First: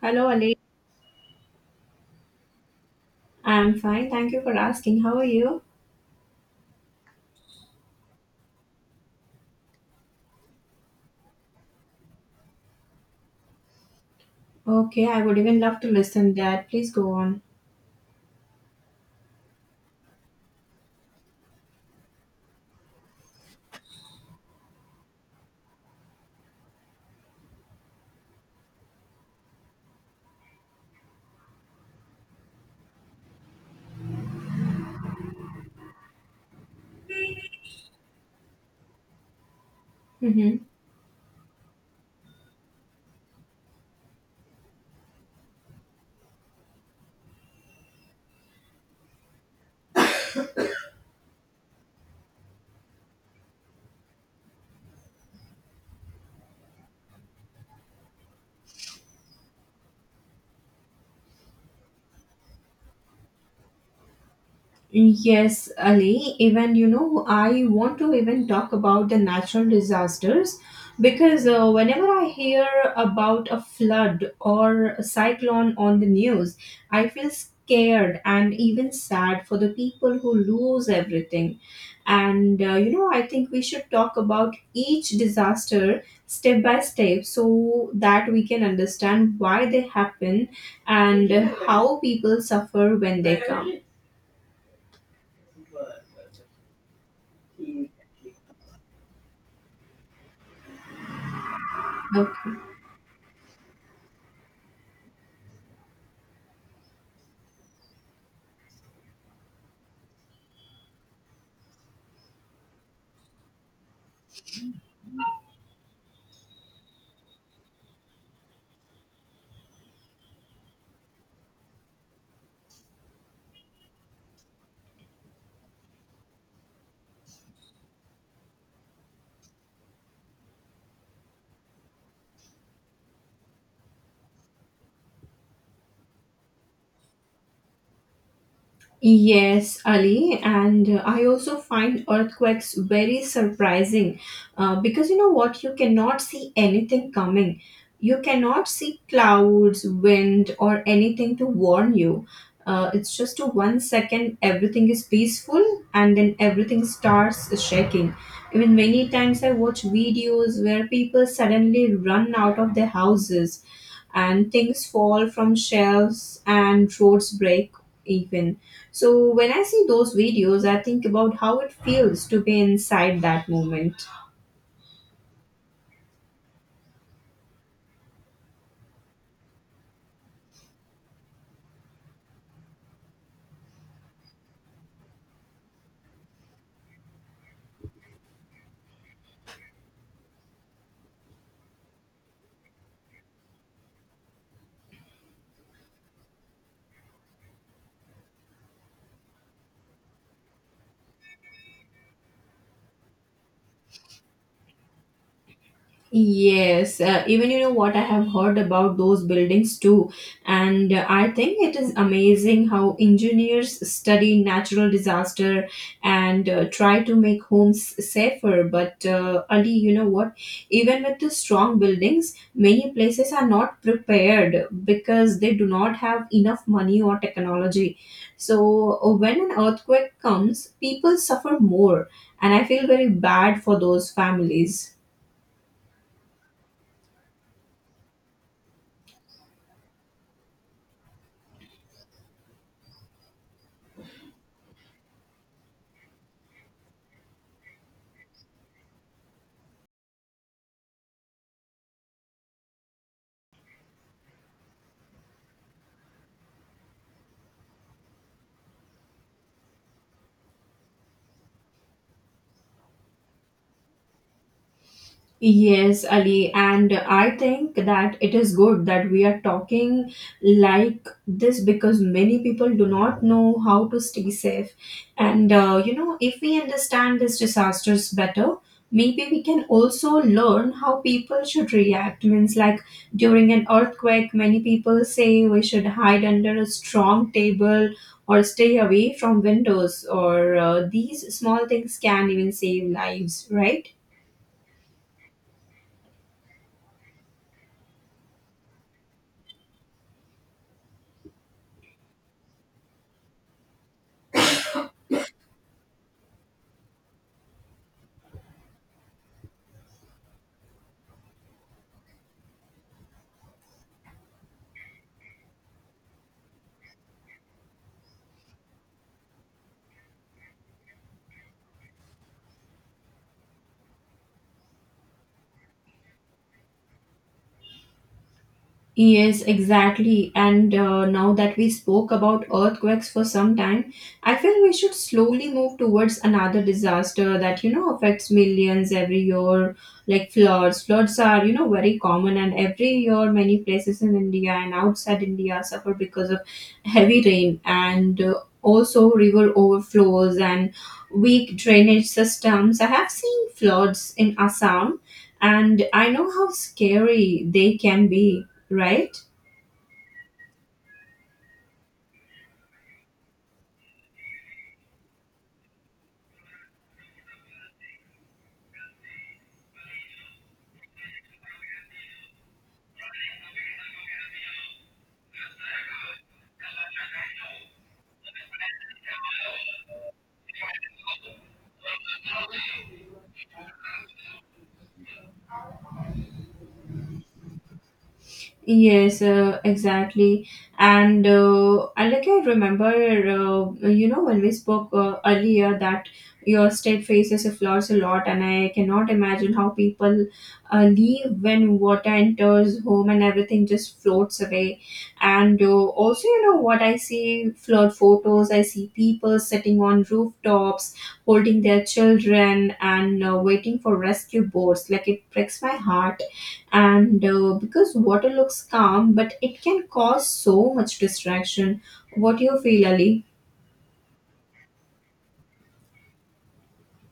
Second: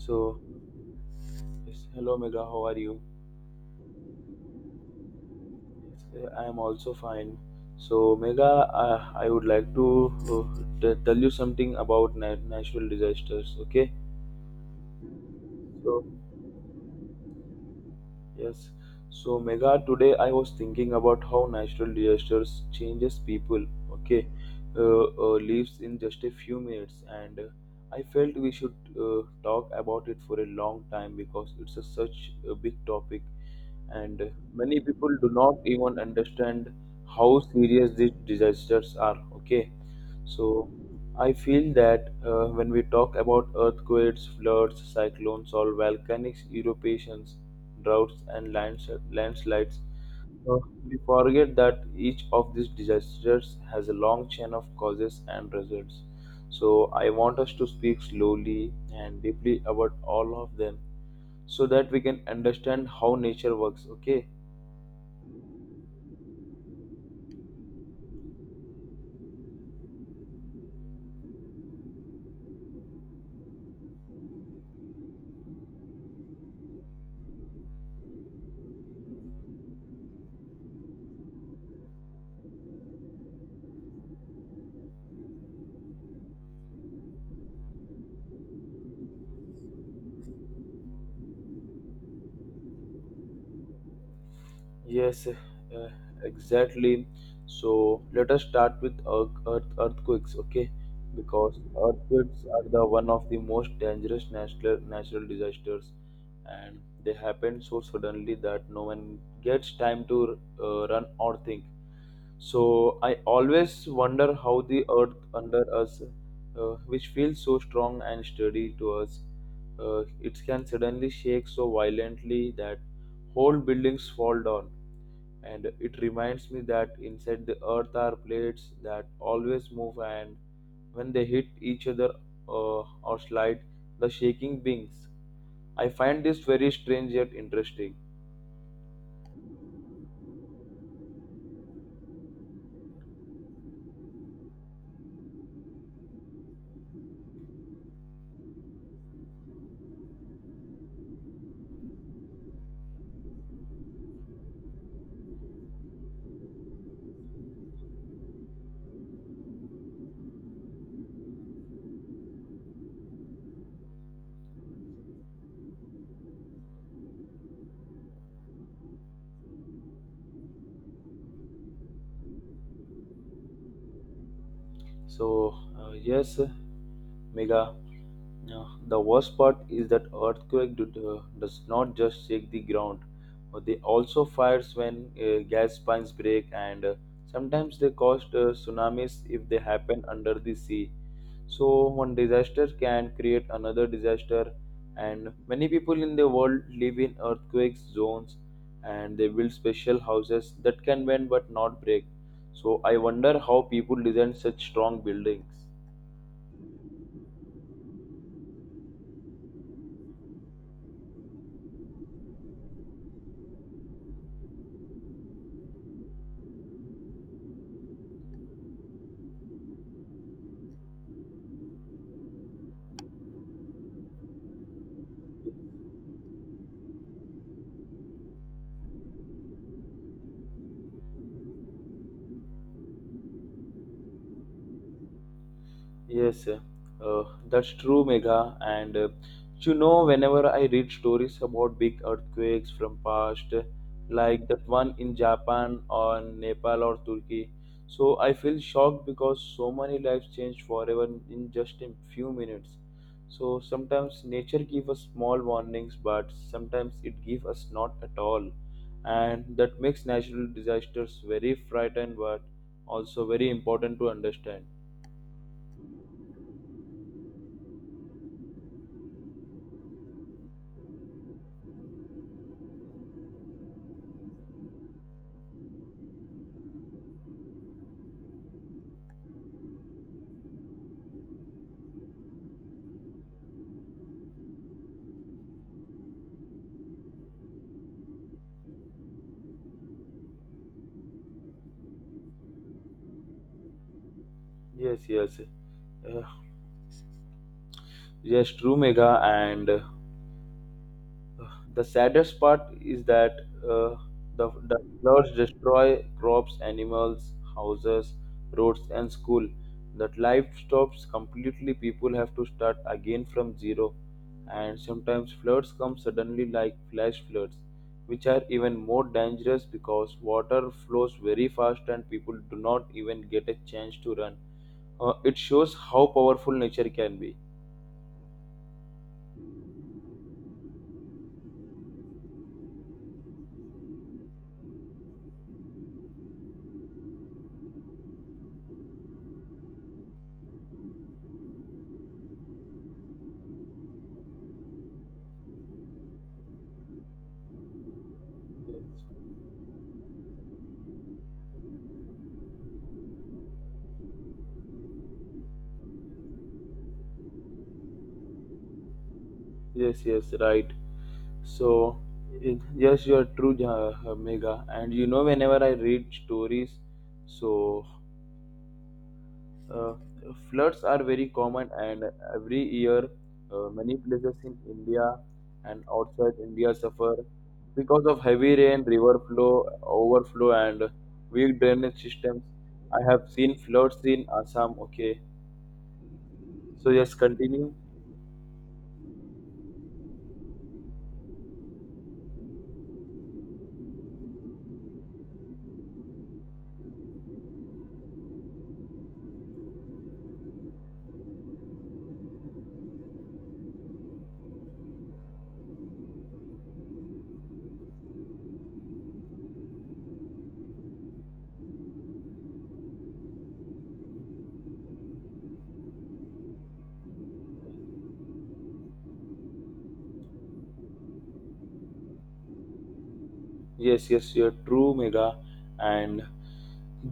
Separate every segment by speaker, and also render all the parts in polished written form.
Speaker 1: Hello, Ali.
Speaker 2: yes, hello Mega, how are you?
Speaker 1: I'm fine. Thank you for asking. How are you?
Speaker 2: Yes, I am also fine. So, Mega, I would like to tell you something about natural disasters, okay?
Speaker 1: Okay, I would even love to
Speaker 2: So,
Speaker 1: listen that. Please go on.
Speaker 2: Yes. So Mega, today I was thinking about how natural disasters changes people. Okay, lives in just a few minutes, and I felt we should talk about it for a long time because it's a, such a big topic, and many people do not even understand how serious these disasters are. Okay,
Speaker 1: Mm-hmm.
Speaker 2: so I feel that when we talk about earthquakes, floods, cyclones, or volcanic eruptions, droughts, and landslides, Uh, we forget that each of these disasters has a long chain of causes and results. So, I want us to speak slowly and deeply about all of them so that we can understand how nature works. Okay,
Speaker 1: Yes, Ali. I want to even talk about the natural disasters because whenever I hear about a flood or a cyclone on the news, I feel scared and even sad for the people who lose everything, and I think we should talk about each disaster step by step so that we can understand why they happen and how people suffer when they come.
Speaker 2: yes, exactly. So let us start with earthquakes, okay? Because earthquakes
Speaker 1: Okay.
Speaker 2: are the one of the most dangerous natural disasters, and they happen so suddenly that no one gets time to run or think. So I always wonder how the earth under us, which feels so strong and sturdy to us, it can suddenly shake so violently that whole buildings fall down, and it reminds me that inside the earth are plates that always move, and when they hit each other, uh, or slide, the shaking beings. I find this very strange yet interesting.
Speaker 1: Yes, Ali, and I also find earthquakes very surprising because you know what? You cannot see anything coming. You cannot see clouds, wind, or anything to warn you. It's just a 1 second everything is peaceful, and then everything starts shaking. Even many times I watch videos where people suddenly run out of their houses and things fall from shelves and roads break, even so when I see those videos, I think about how it feels to be inside that moment.
Speaker 2: So, yes, Mega, yeah. The worst part is that earthquake does not just shake the ground, but they also fires when gas pipes break, and sometimes they cause tsunamis if they happen under the sea. So one disaster can create another disaster, and many people in the world live in earthquake zones, and they build special houses that can bend but not break. So I wonder how people design such strong buildings.
Speaker 1: Yes, even you know what, I have heard about those buildings too, and I think it is amazing how engineers study natural disaster and try to make homes safer. But Ali, you know what? Even with the strong buildings, many places are not prepared because they do not have enough money or technology. So when an earthquake comes, people suffer more, and I feel very bad for those families.
Speaker 2: Yes, uh, that's true, Megha. And you know, whenever I read stories about big earthquakes from past, like that one in Japan or Nepal or Turkey, so I feel shocked because so many lives change forever in just a few minutes. So sometimes nature gives us small warnings, but sometimes it gives us not at all, and that makes natural disasters very frightening, but also very important to understand.
Speaker 1: Yes, Ali, and I think that it is good that we are talking like this because many people do not know how to stay safe. And you know, if we understand these disasters better, maybe we can also learn how people should react. Means, like during an earthquake, many people say we should hide under a strong table or stay away from windows, or these small things can even save lives, right?
Speaker 2: Yes, yes. Uh, yes, true, Megha. And the saddest part is that uh, the floods destroy crops, animals, houses, roads, and school. That life stops completely. People have to start again from zero. And sometimes floods come suddenly, like flash floods, which are even more dangerous because water flows very fast and people do not even get a chance to run. It shows how powerful nature can be.
Speaker 1: Yes, exactly. And now that we spoke about earthquakes for some time, I feel we should slowly move towards another disaster that, you know, affects millions every year, like floods. Floods are, you know, very common, and every year many places in India and outside India suffer because of heavy rain and also river overflows and weak drainage systems. I have seen floods in Assam, and I know how scary they can be, right?
Speaker 2: Yes, yes, right. So, it, yes, you are true, Megha. And you know, whenever I read stories, so uh, floods are very common, and every year, many places in India and outside India suffer because of heavy rain, river flow, overflow, and weak drainage systems. I have seen floods in Assam. Okay, so yes, continue.
Speaker 1: Yes, exactly. And I remember, you know, when we spoke earlier that your state faces a flaws a lot, and I cannot imagine how people leave when water enters home and everything just floats away. And also, you know, what I see flood photos, I see people sitting on rooftops, holding their children, and waiting for rescue boats. Like, it breaks my heart, and because water looks calm but it can cause so much distraction. What do you feel, Ali?
Speaker 2: Yes, yes, you're true, Mega. And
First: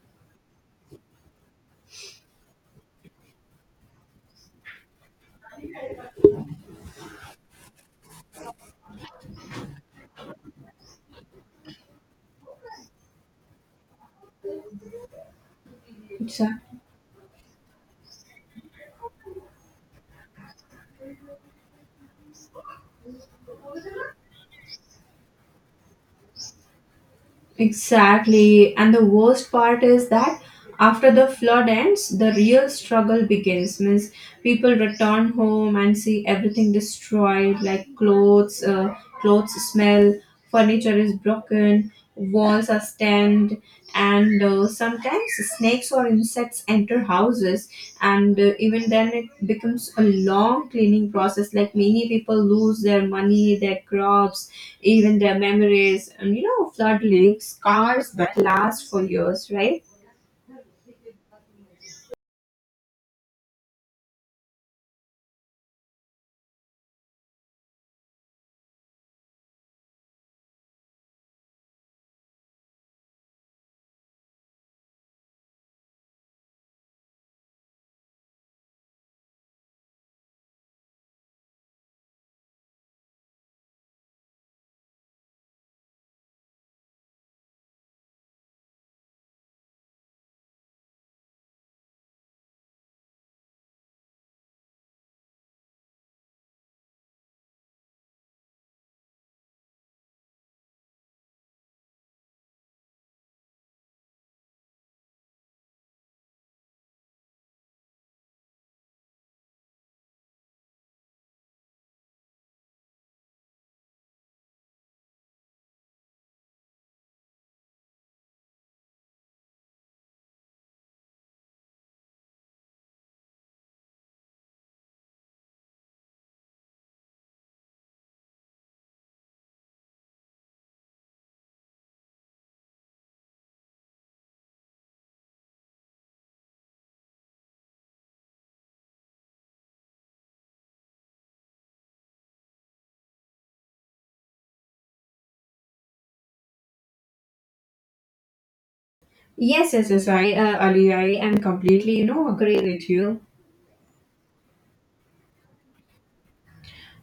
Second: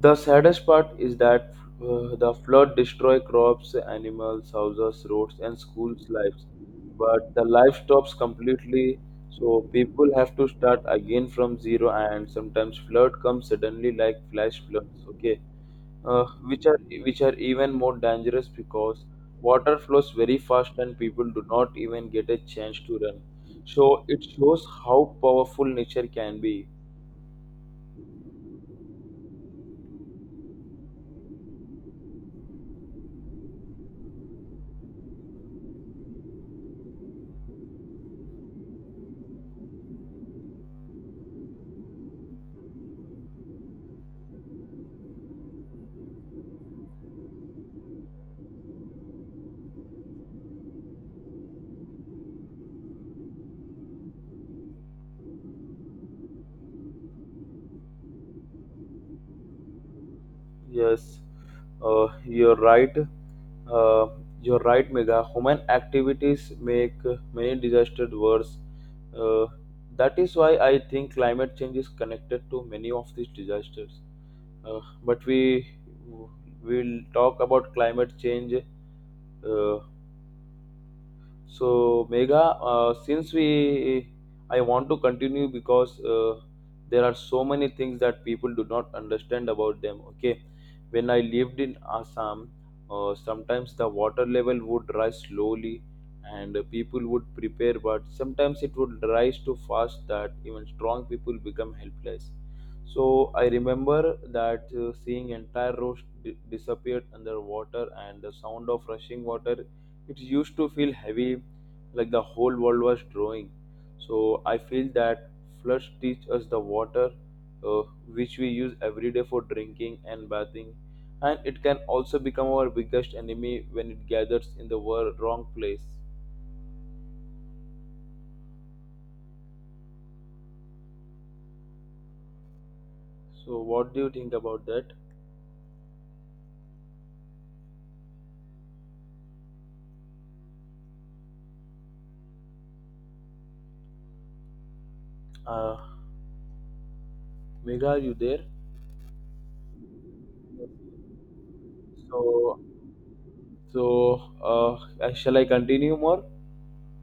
Speaker 2: the saddest part is that the flood destroy crops, animals, houses, roads, and schools' lives. But the life stops completely, so people have to start again from zero. And sometimes flood comes suddenly, like flash floods. Okay, uh, which are
Speaker 1: Exactly.
Speaker 2: which are even more dangerous because water flows very fast and people do not even get a chance to run. So it shows how powerful nature can be.
Speaker 1: Exactly, and the worst part is that after the flood ends the real struggle begins. Means people return home and see everything destroyed, like clothes, clothes smell, furniture is broken, walls are stained, and sometimes snakes or insects enter houses, and even then it becomes a long cleaning process. Like, many people lose their money, their crops, even their memories, and you know flood leaves scars that last for years, right?
Speaker 2: Yes, you're right. Uh, you're right, Megha. Human activities make many disasters worse. Uh, that is why I think climate change is connected to many of these disasters. But we will talk about climate change. uh, so Mega, I want to continue because there are so many things that people do not understand about them. Okay, when I lived in Assam, sometimes the water level would rise slowly, and people would prepare, but sometimes it would rise too fast that even strong people become helpless. So I remember that seeing entire roads disappeared under water, and the sound of rushing water, it used to feel heavy, like the whole world was drawing. So I feel that floods teach us the water, uh, which we use every day for drinking and bathing, and it can also become our biggest enemy when it gathers in the wrong place. So what do you think about that? uh, Mega, are you there?
Speaker 1: Yes. I Ali, I am completely, you know,
Speaker 2: so
Speaker 1: agree with you.
Speaker 2: so uh, Shall I continue more?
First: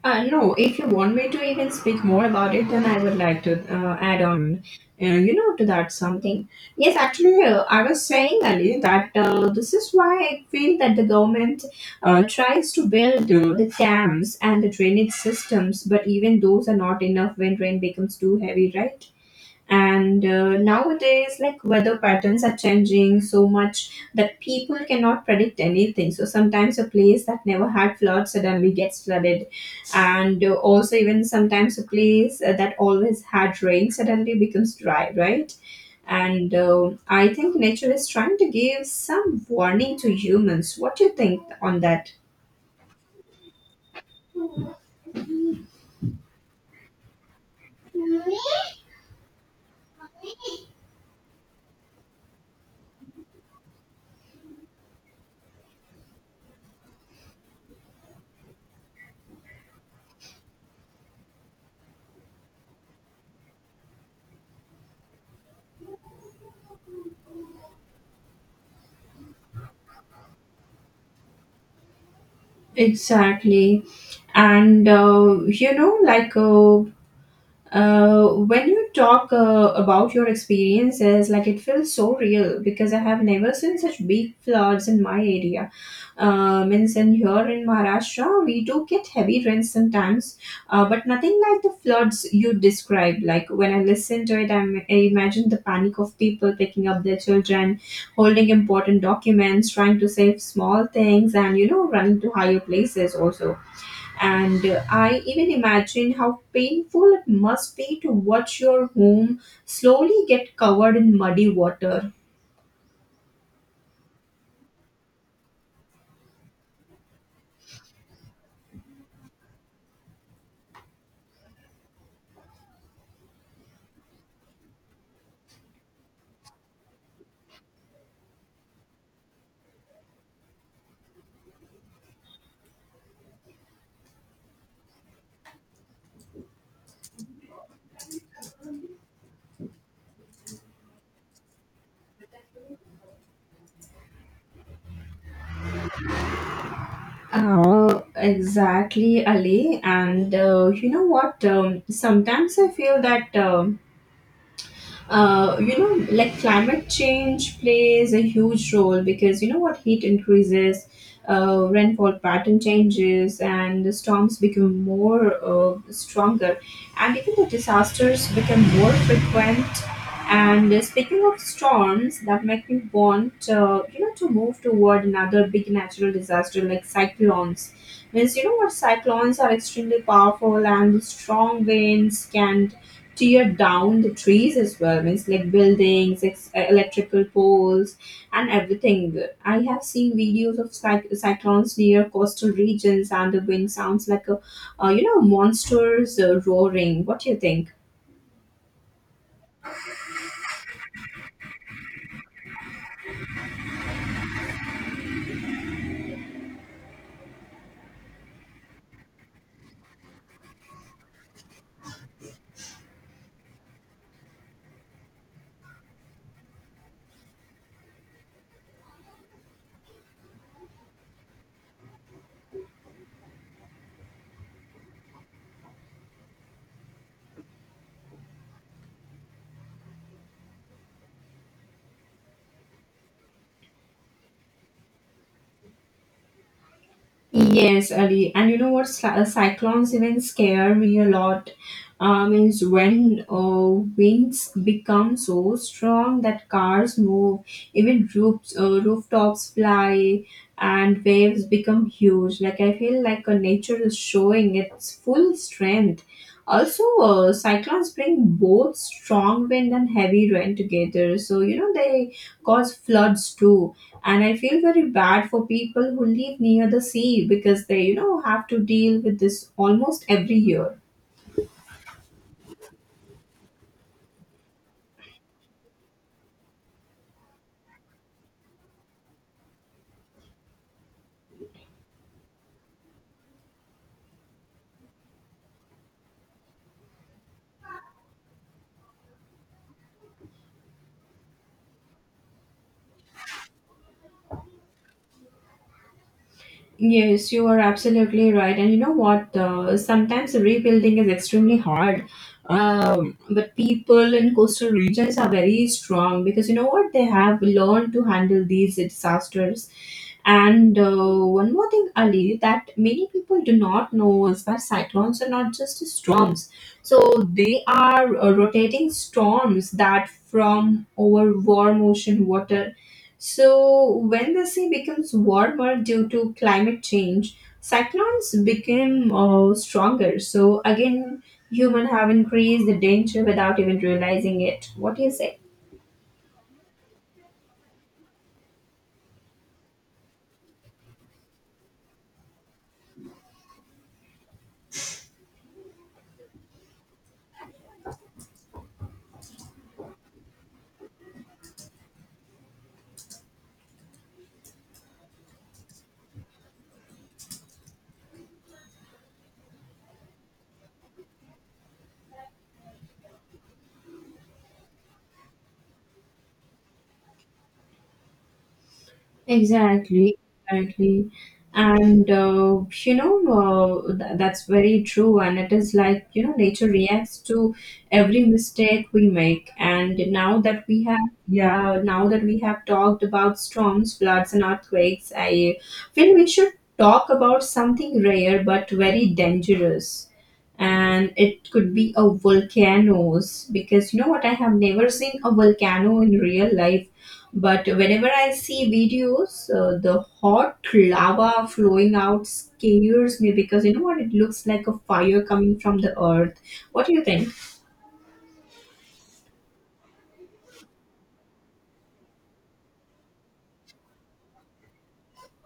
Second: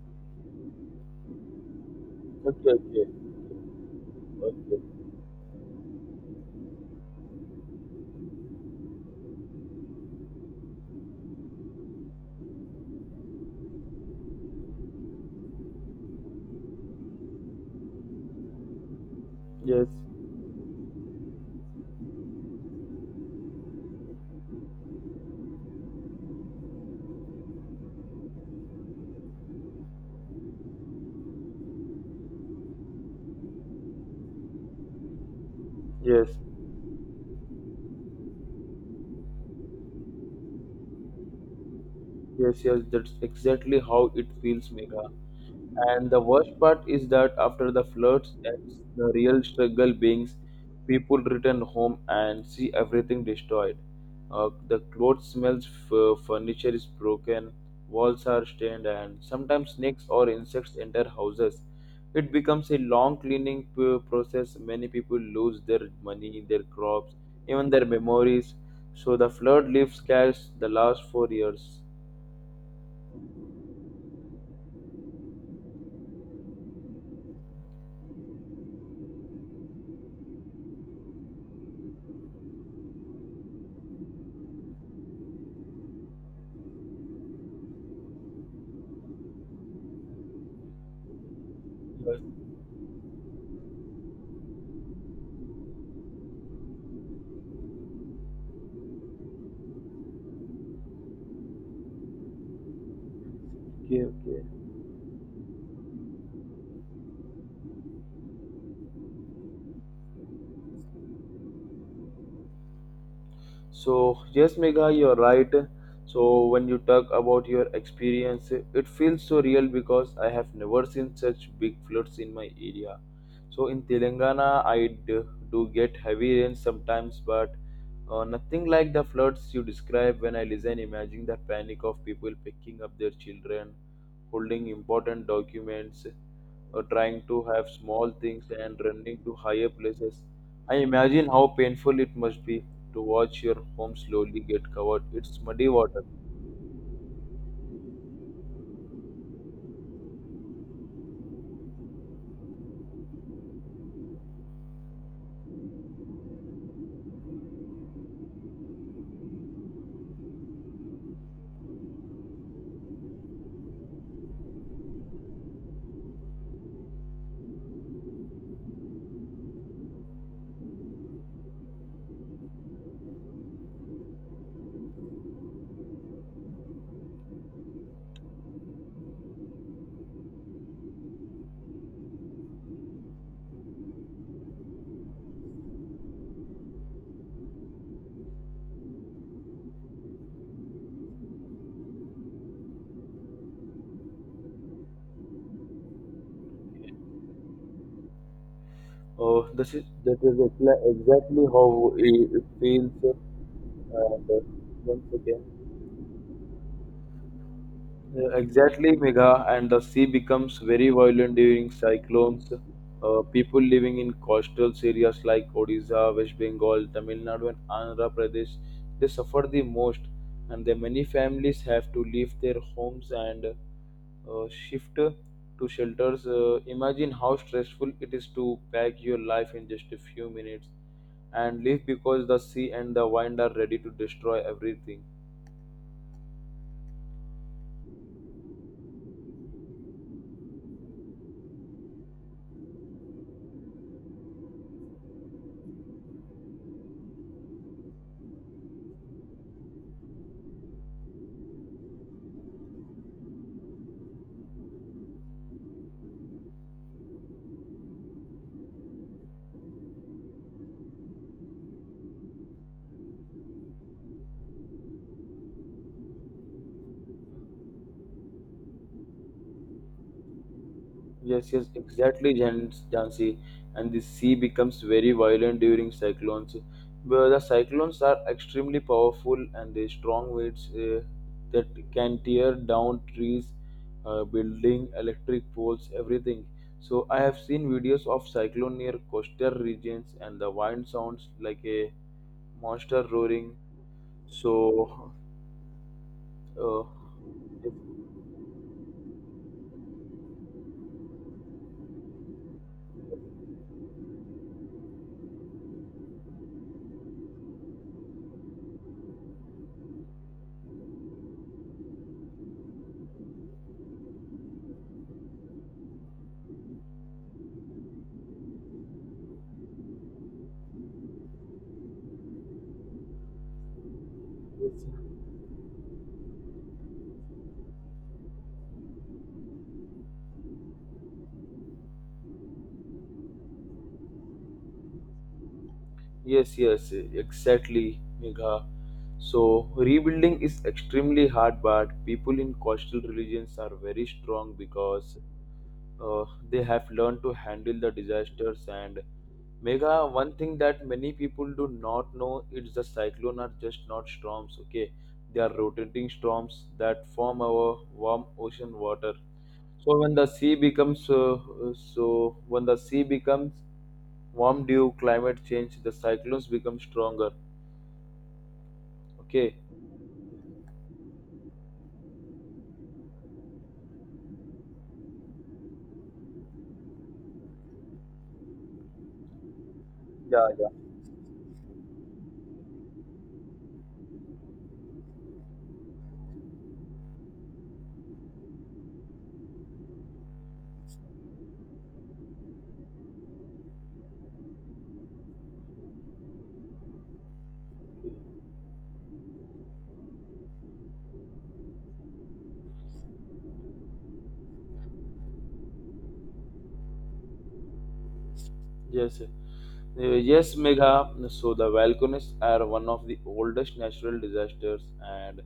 Speaker 1: No, if you want me to even speak more about it,
Speaker 2: Okay,
Speaker 1: then I would
Speaker 2: okay,
Speaker 1: like to add on,
Speaker 2: okay.
Speaker 1: you know, to that something. Yes, actually, I was saying earlier that this is why I feel that the government tries to build the dams and the drainage systems, but even those are not enough when rain becomes too heavy, right?
Speaker 2: Yes,
Speaker 1: And nowadays, like, weather patterns are changing so much that people cannot predict anything, so sometimes a place that never had floods suddenly gets flooded, and also even sometimes a place that always had rain suddenly becomes dry, right?
Speaker 2: yes.
Speaker 1: And I think nature is trying to give some warning to humans. What do you think on that?
Speaker 2: Yes, yes, that's exactly how it feels, Megha. And the worst part is that after the floods, that's the real struggle beings. People return home and see everything destroyed. The clothes smells, furniture is broken, walls are stained, and sometimes snakes or insects enter houses. It becomes a long cleaning process. Many people lose their money, their crops, even their memories. So the flood leaves scars. The last 4 years.
Speaker 1: Exactly. And when you talk about your experiences, like it feels so real because I have never seen such big floods in my area. Means in here in Maharashtra, we do get heavy rains sometimes, but nothing like the floods you described. Like when I listen to it, I imagine the panic of people picking up their children, holding important documents, trying to save small things, and, you know, running to higher places also.
Speaker 2: Okay, okay.
Speaker 1: And I even imagine how painful it must be to watch your home slowly get covered in muddy water.
Speaker 2: So, yes, Megha, you're right. So, when you talk about your experience, it feels so real because I have never seen such big floods in my area. So, in Telangana, I do get heavy rain sometimes, but nothing like the floods you describe. When I listen, imagine the panic of people picking up their children, holding important documents. Trying to have small things and running to higher places. I imagine how painful it must be to watch your home slowly get covered. It's muddy water.
Speaker 1: Oh, exactly, Ali. And you know what? Sometimes I feel that. You know, like, climate change plays a huge role because you know what, heat increases, rainfall pattern changes, and the storms become more stronger, and even the disasters become more frequent. And speaking of storms, that make me want, you know, to move toward another big natural disaster like cyclones. Means, you know what, cyclones are extremely powerful and the strong winds can tear down the trees as well. Means, like, buildings, electrical poles and everything. I have seen videos of cyclones near coastal regions, and the wind sounds like a you know, monsters roaring. What do you think?
Speaker 2: Oh, this is that is exa- exactly how it feels. And once again, yeah, exactly, Megha, and the sea becomes very violent during cyclones. People living in coastal areas like Odisha, West Bengal, Tamil Nadu, and Andhra Pradesh, they suffer the most, and their many families have to leave their homes and shift to shelters. Imagine how stressful it is to pack your life in just a few minutes and leave because the sea and the wind are ready to destroy everything.
Speaker 1: Yes, Ali. And you know what? Cyclones even scare me a lot. Means when winds become so strong that cars move, even roofs, rooftops fly, and waves become huge. Like, I feel like nature is showing its full strength. Also, cyclones bring both strong wind and heavy rain together. So, you know, they cause floods too. And I feel very bad for people who live near the sea because they, you know, have to deal with this almost every year.
Speaker 2: Yes, yes, exactly, Jansi. And the sea becomes very violent during cyclones. But the cyclones are extremely powerful and they strong winds that can tear down trees, building, electric poles, everything. So I have seen videos of cyclone near coastal regions, and the wind sounds like a monster roaring. So, uh,
Speaker 1: Yes, you are absolutely right. And you know what? Sometimes rebuilding is extremely hard. But people in coastal regions are very strong because you know what? They have learned to handle these disasters. And one more thing, Ali, that many people do not know is that cyclones are not just storms. So they are rotating storms that from over warm ocean water. So, when the sea becomes warmer due to climate change, cyclones become stronger. So, again, human have increased the danger without even realizing it. What do you say?
Speaker 2: yes, yes, exactly, Megha. So, rebuilding is extremely hard, but people in coastal regions are very strong because uh, they have learned to handle the disasters. And Megha, one thing that many people do not know is the cyclone are just not storms. Okay, they are rotating storms that form our warm ocean water. So when the sea becomes warm due climate change, the cyclones become stronger. Okay.
Speaker 1: Exactly, exactly. And you know, that's very true. And it is like, you know, nature reacts to every mistake we make. And now
Speaker 2: Yeah,
Speaker 1: that
Speaker 2: yeah.
Speaker 1: we have, yeah, now that we have talked about storms, floods, and earthquakes, I feel we should talk about something rare but very dangerous, and it could be a volcanoes because you know what, I have never seen a volcano in real life, but whenever I see videos, the hot lava flowing out scares me because you know what, it looks like a fire coming from the earth. What do you think?
Speaker 2: Yes. Yes, Megha. So the volcanoes are one of the oldest natural disasters, and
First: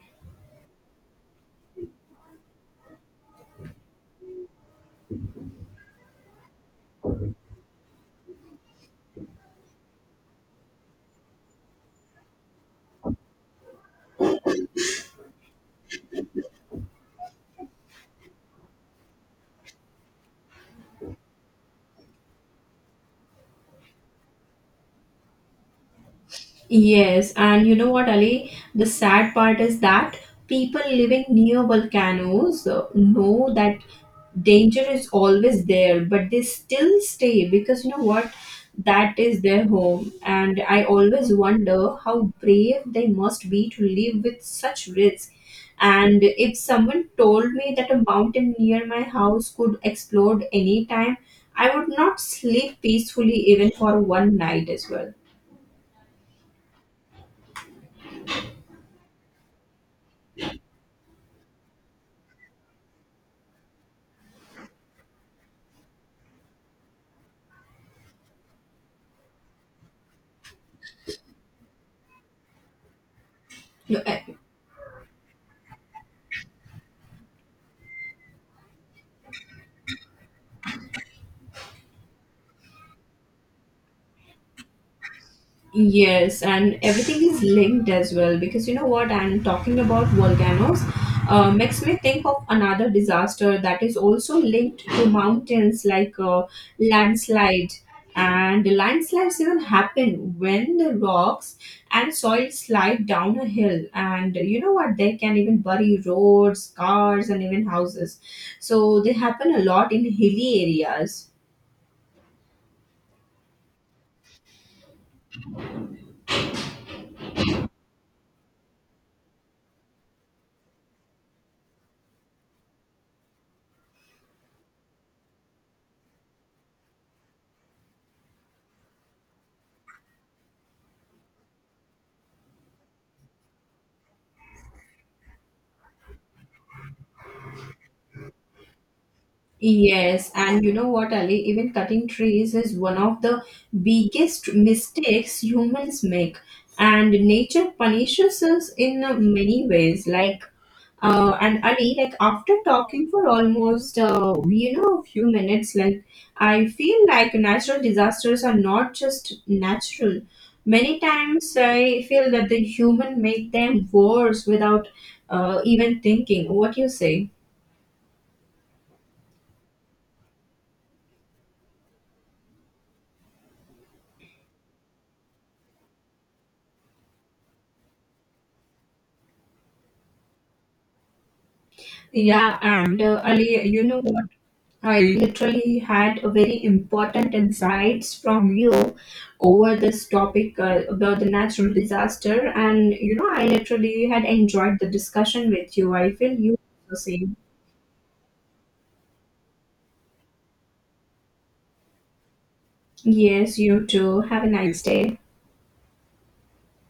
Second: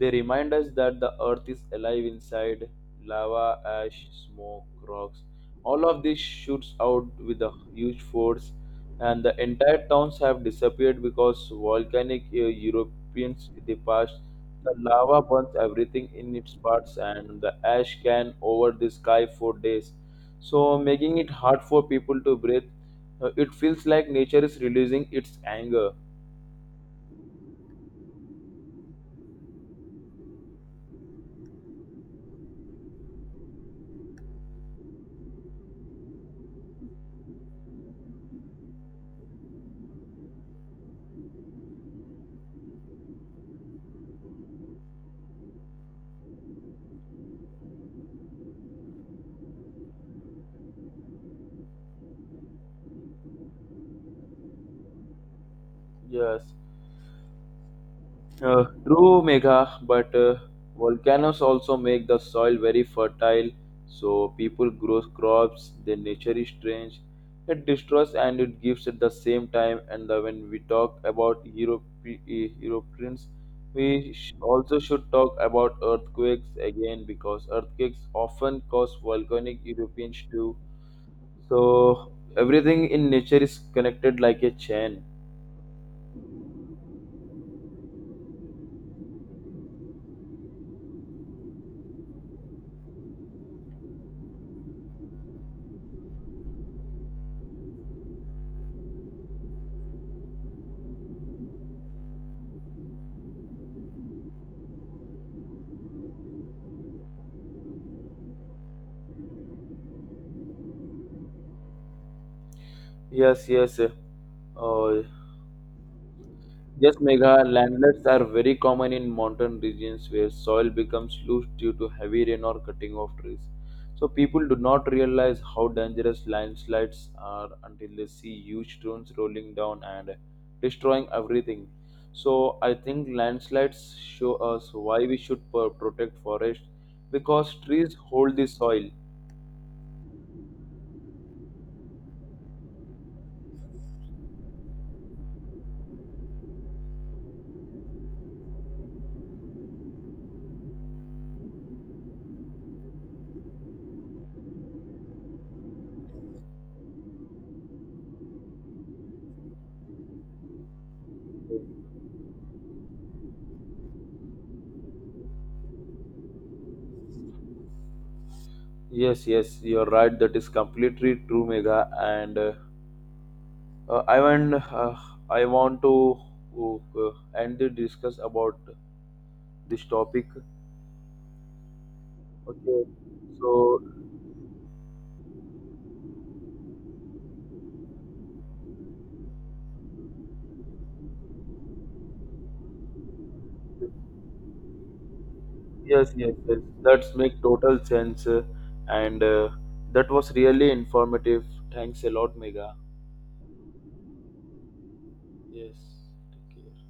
Speaker 2: they remind us that the earth is alive inside. Lava, ash, smoke, rocks. All of this shoots out with a huge force, and the entire towns have disappeared because volcanic eruptions in the past. The lava burns everything in its parts, and the ash can over the sky for days, so making it hard for people to breathe. It feels like nature is releasing its anger.
Speaker 1: Yes, and you know what, Ali? The sad part is that people living near volcanoes know that danger is always there, but they still stay because you know what? That is their home. And I always wonder how brave they must be to live with such risk. And if someone told me that a mountain near my house could explode anytime, I would not sleep peacefully even for one night as well.
Speaker 2: Yes. True, Megha, but volcanoes also make the soil very fertile, so people grow crops, their nature is strange. It destroys and it gives at the same time. And when we talk about Europe, eh, Europeans,
Speaker 1: No,
Speaker 2: we
Speaker 1: uh.
Speaker 2: also should talk about earthquakes again because earthquakes often cause volcanic eruptions too. So everything in nature is connected like a chain.
Speaker 1: Yes, and everything is linked as well because you know what? And talking about volcanoes makes me think of another disaster that is also linked to mountains, like, landslide. And landslides even happen when the rocks and soil slide down a hill. And you know what? They can even bury roads, cars, and even houses. So they happen a lot in hilly areas.
Speaker 2: Yes, yes. Uh, Yes, Megha, landslings are very common in mountain regions where soil becomes loose due to heavy rain or cutting of trees. So people do not realize how dangerous landslides are until they see huge stones rolling down and destroying everything. So I think landslides show us why we should protect forests because trees hold the soil.
Speaker 1: Yes, and you know what, Ali? Even cutting trees is one of the biggest mistakes humans make, and nature punishes us in many ways. Like, and Ali, like, after talking for almost you know, a few minutes, like, I feel like natural disasters are not just natural. Many times I feel that the human make them worse without even thinking. What you say?
Speaker 2: Yes, yes, you're right. That is completely true, Megha, and. Uh, I want uh, I want to uh, end the discuss about this topic.
Speaker 1: Yeah,
Speaker 2: Okay,
Speaker 1: and Ali,
Speaker 2: so
Speaker 1: you know what? I literally had a very important insights from you over this topic about the natural disaster, and, you know, I literally had enjoyed the discussion with you.
Speaker 2: yes,
Speaker 1: I feel
Speaker 2: yes,
Speaker 1: you
Speaker 2: yes,
Speaker 1: the
Speaker 2: that's
Speaker 1: same.
Speaker 2: make total sense, and that was really informative. Thanks a lot, Mega.
Speaker 1: Yes, you too. Have a nice day.
Speaker 2: Yes, take care.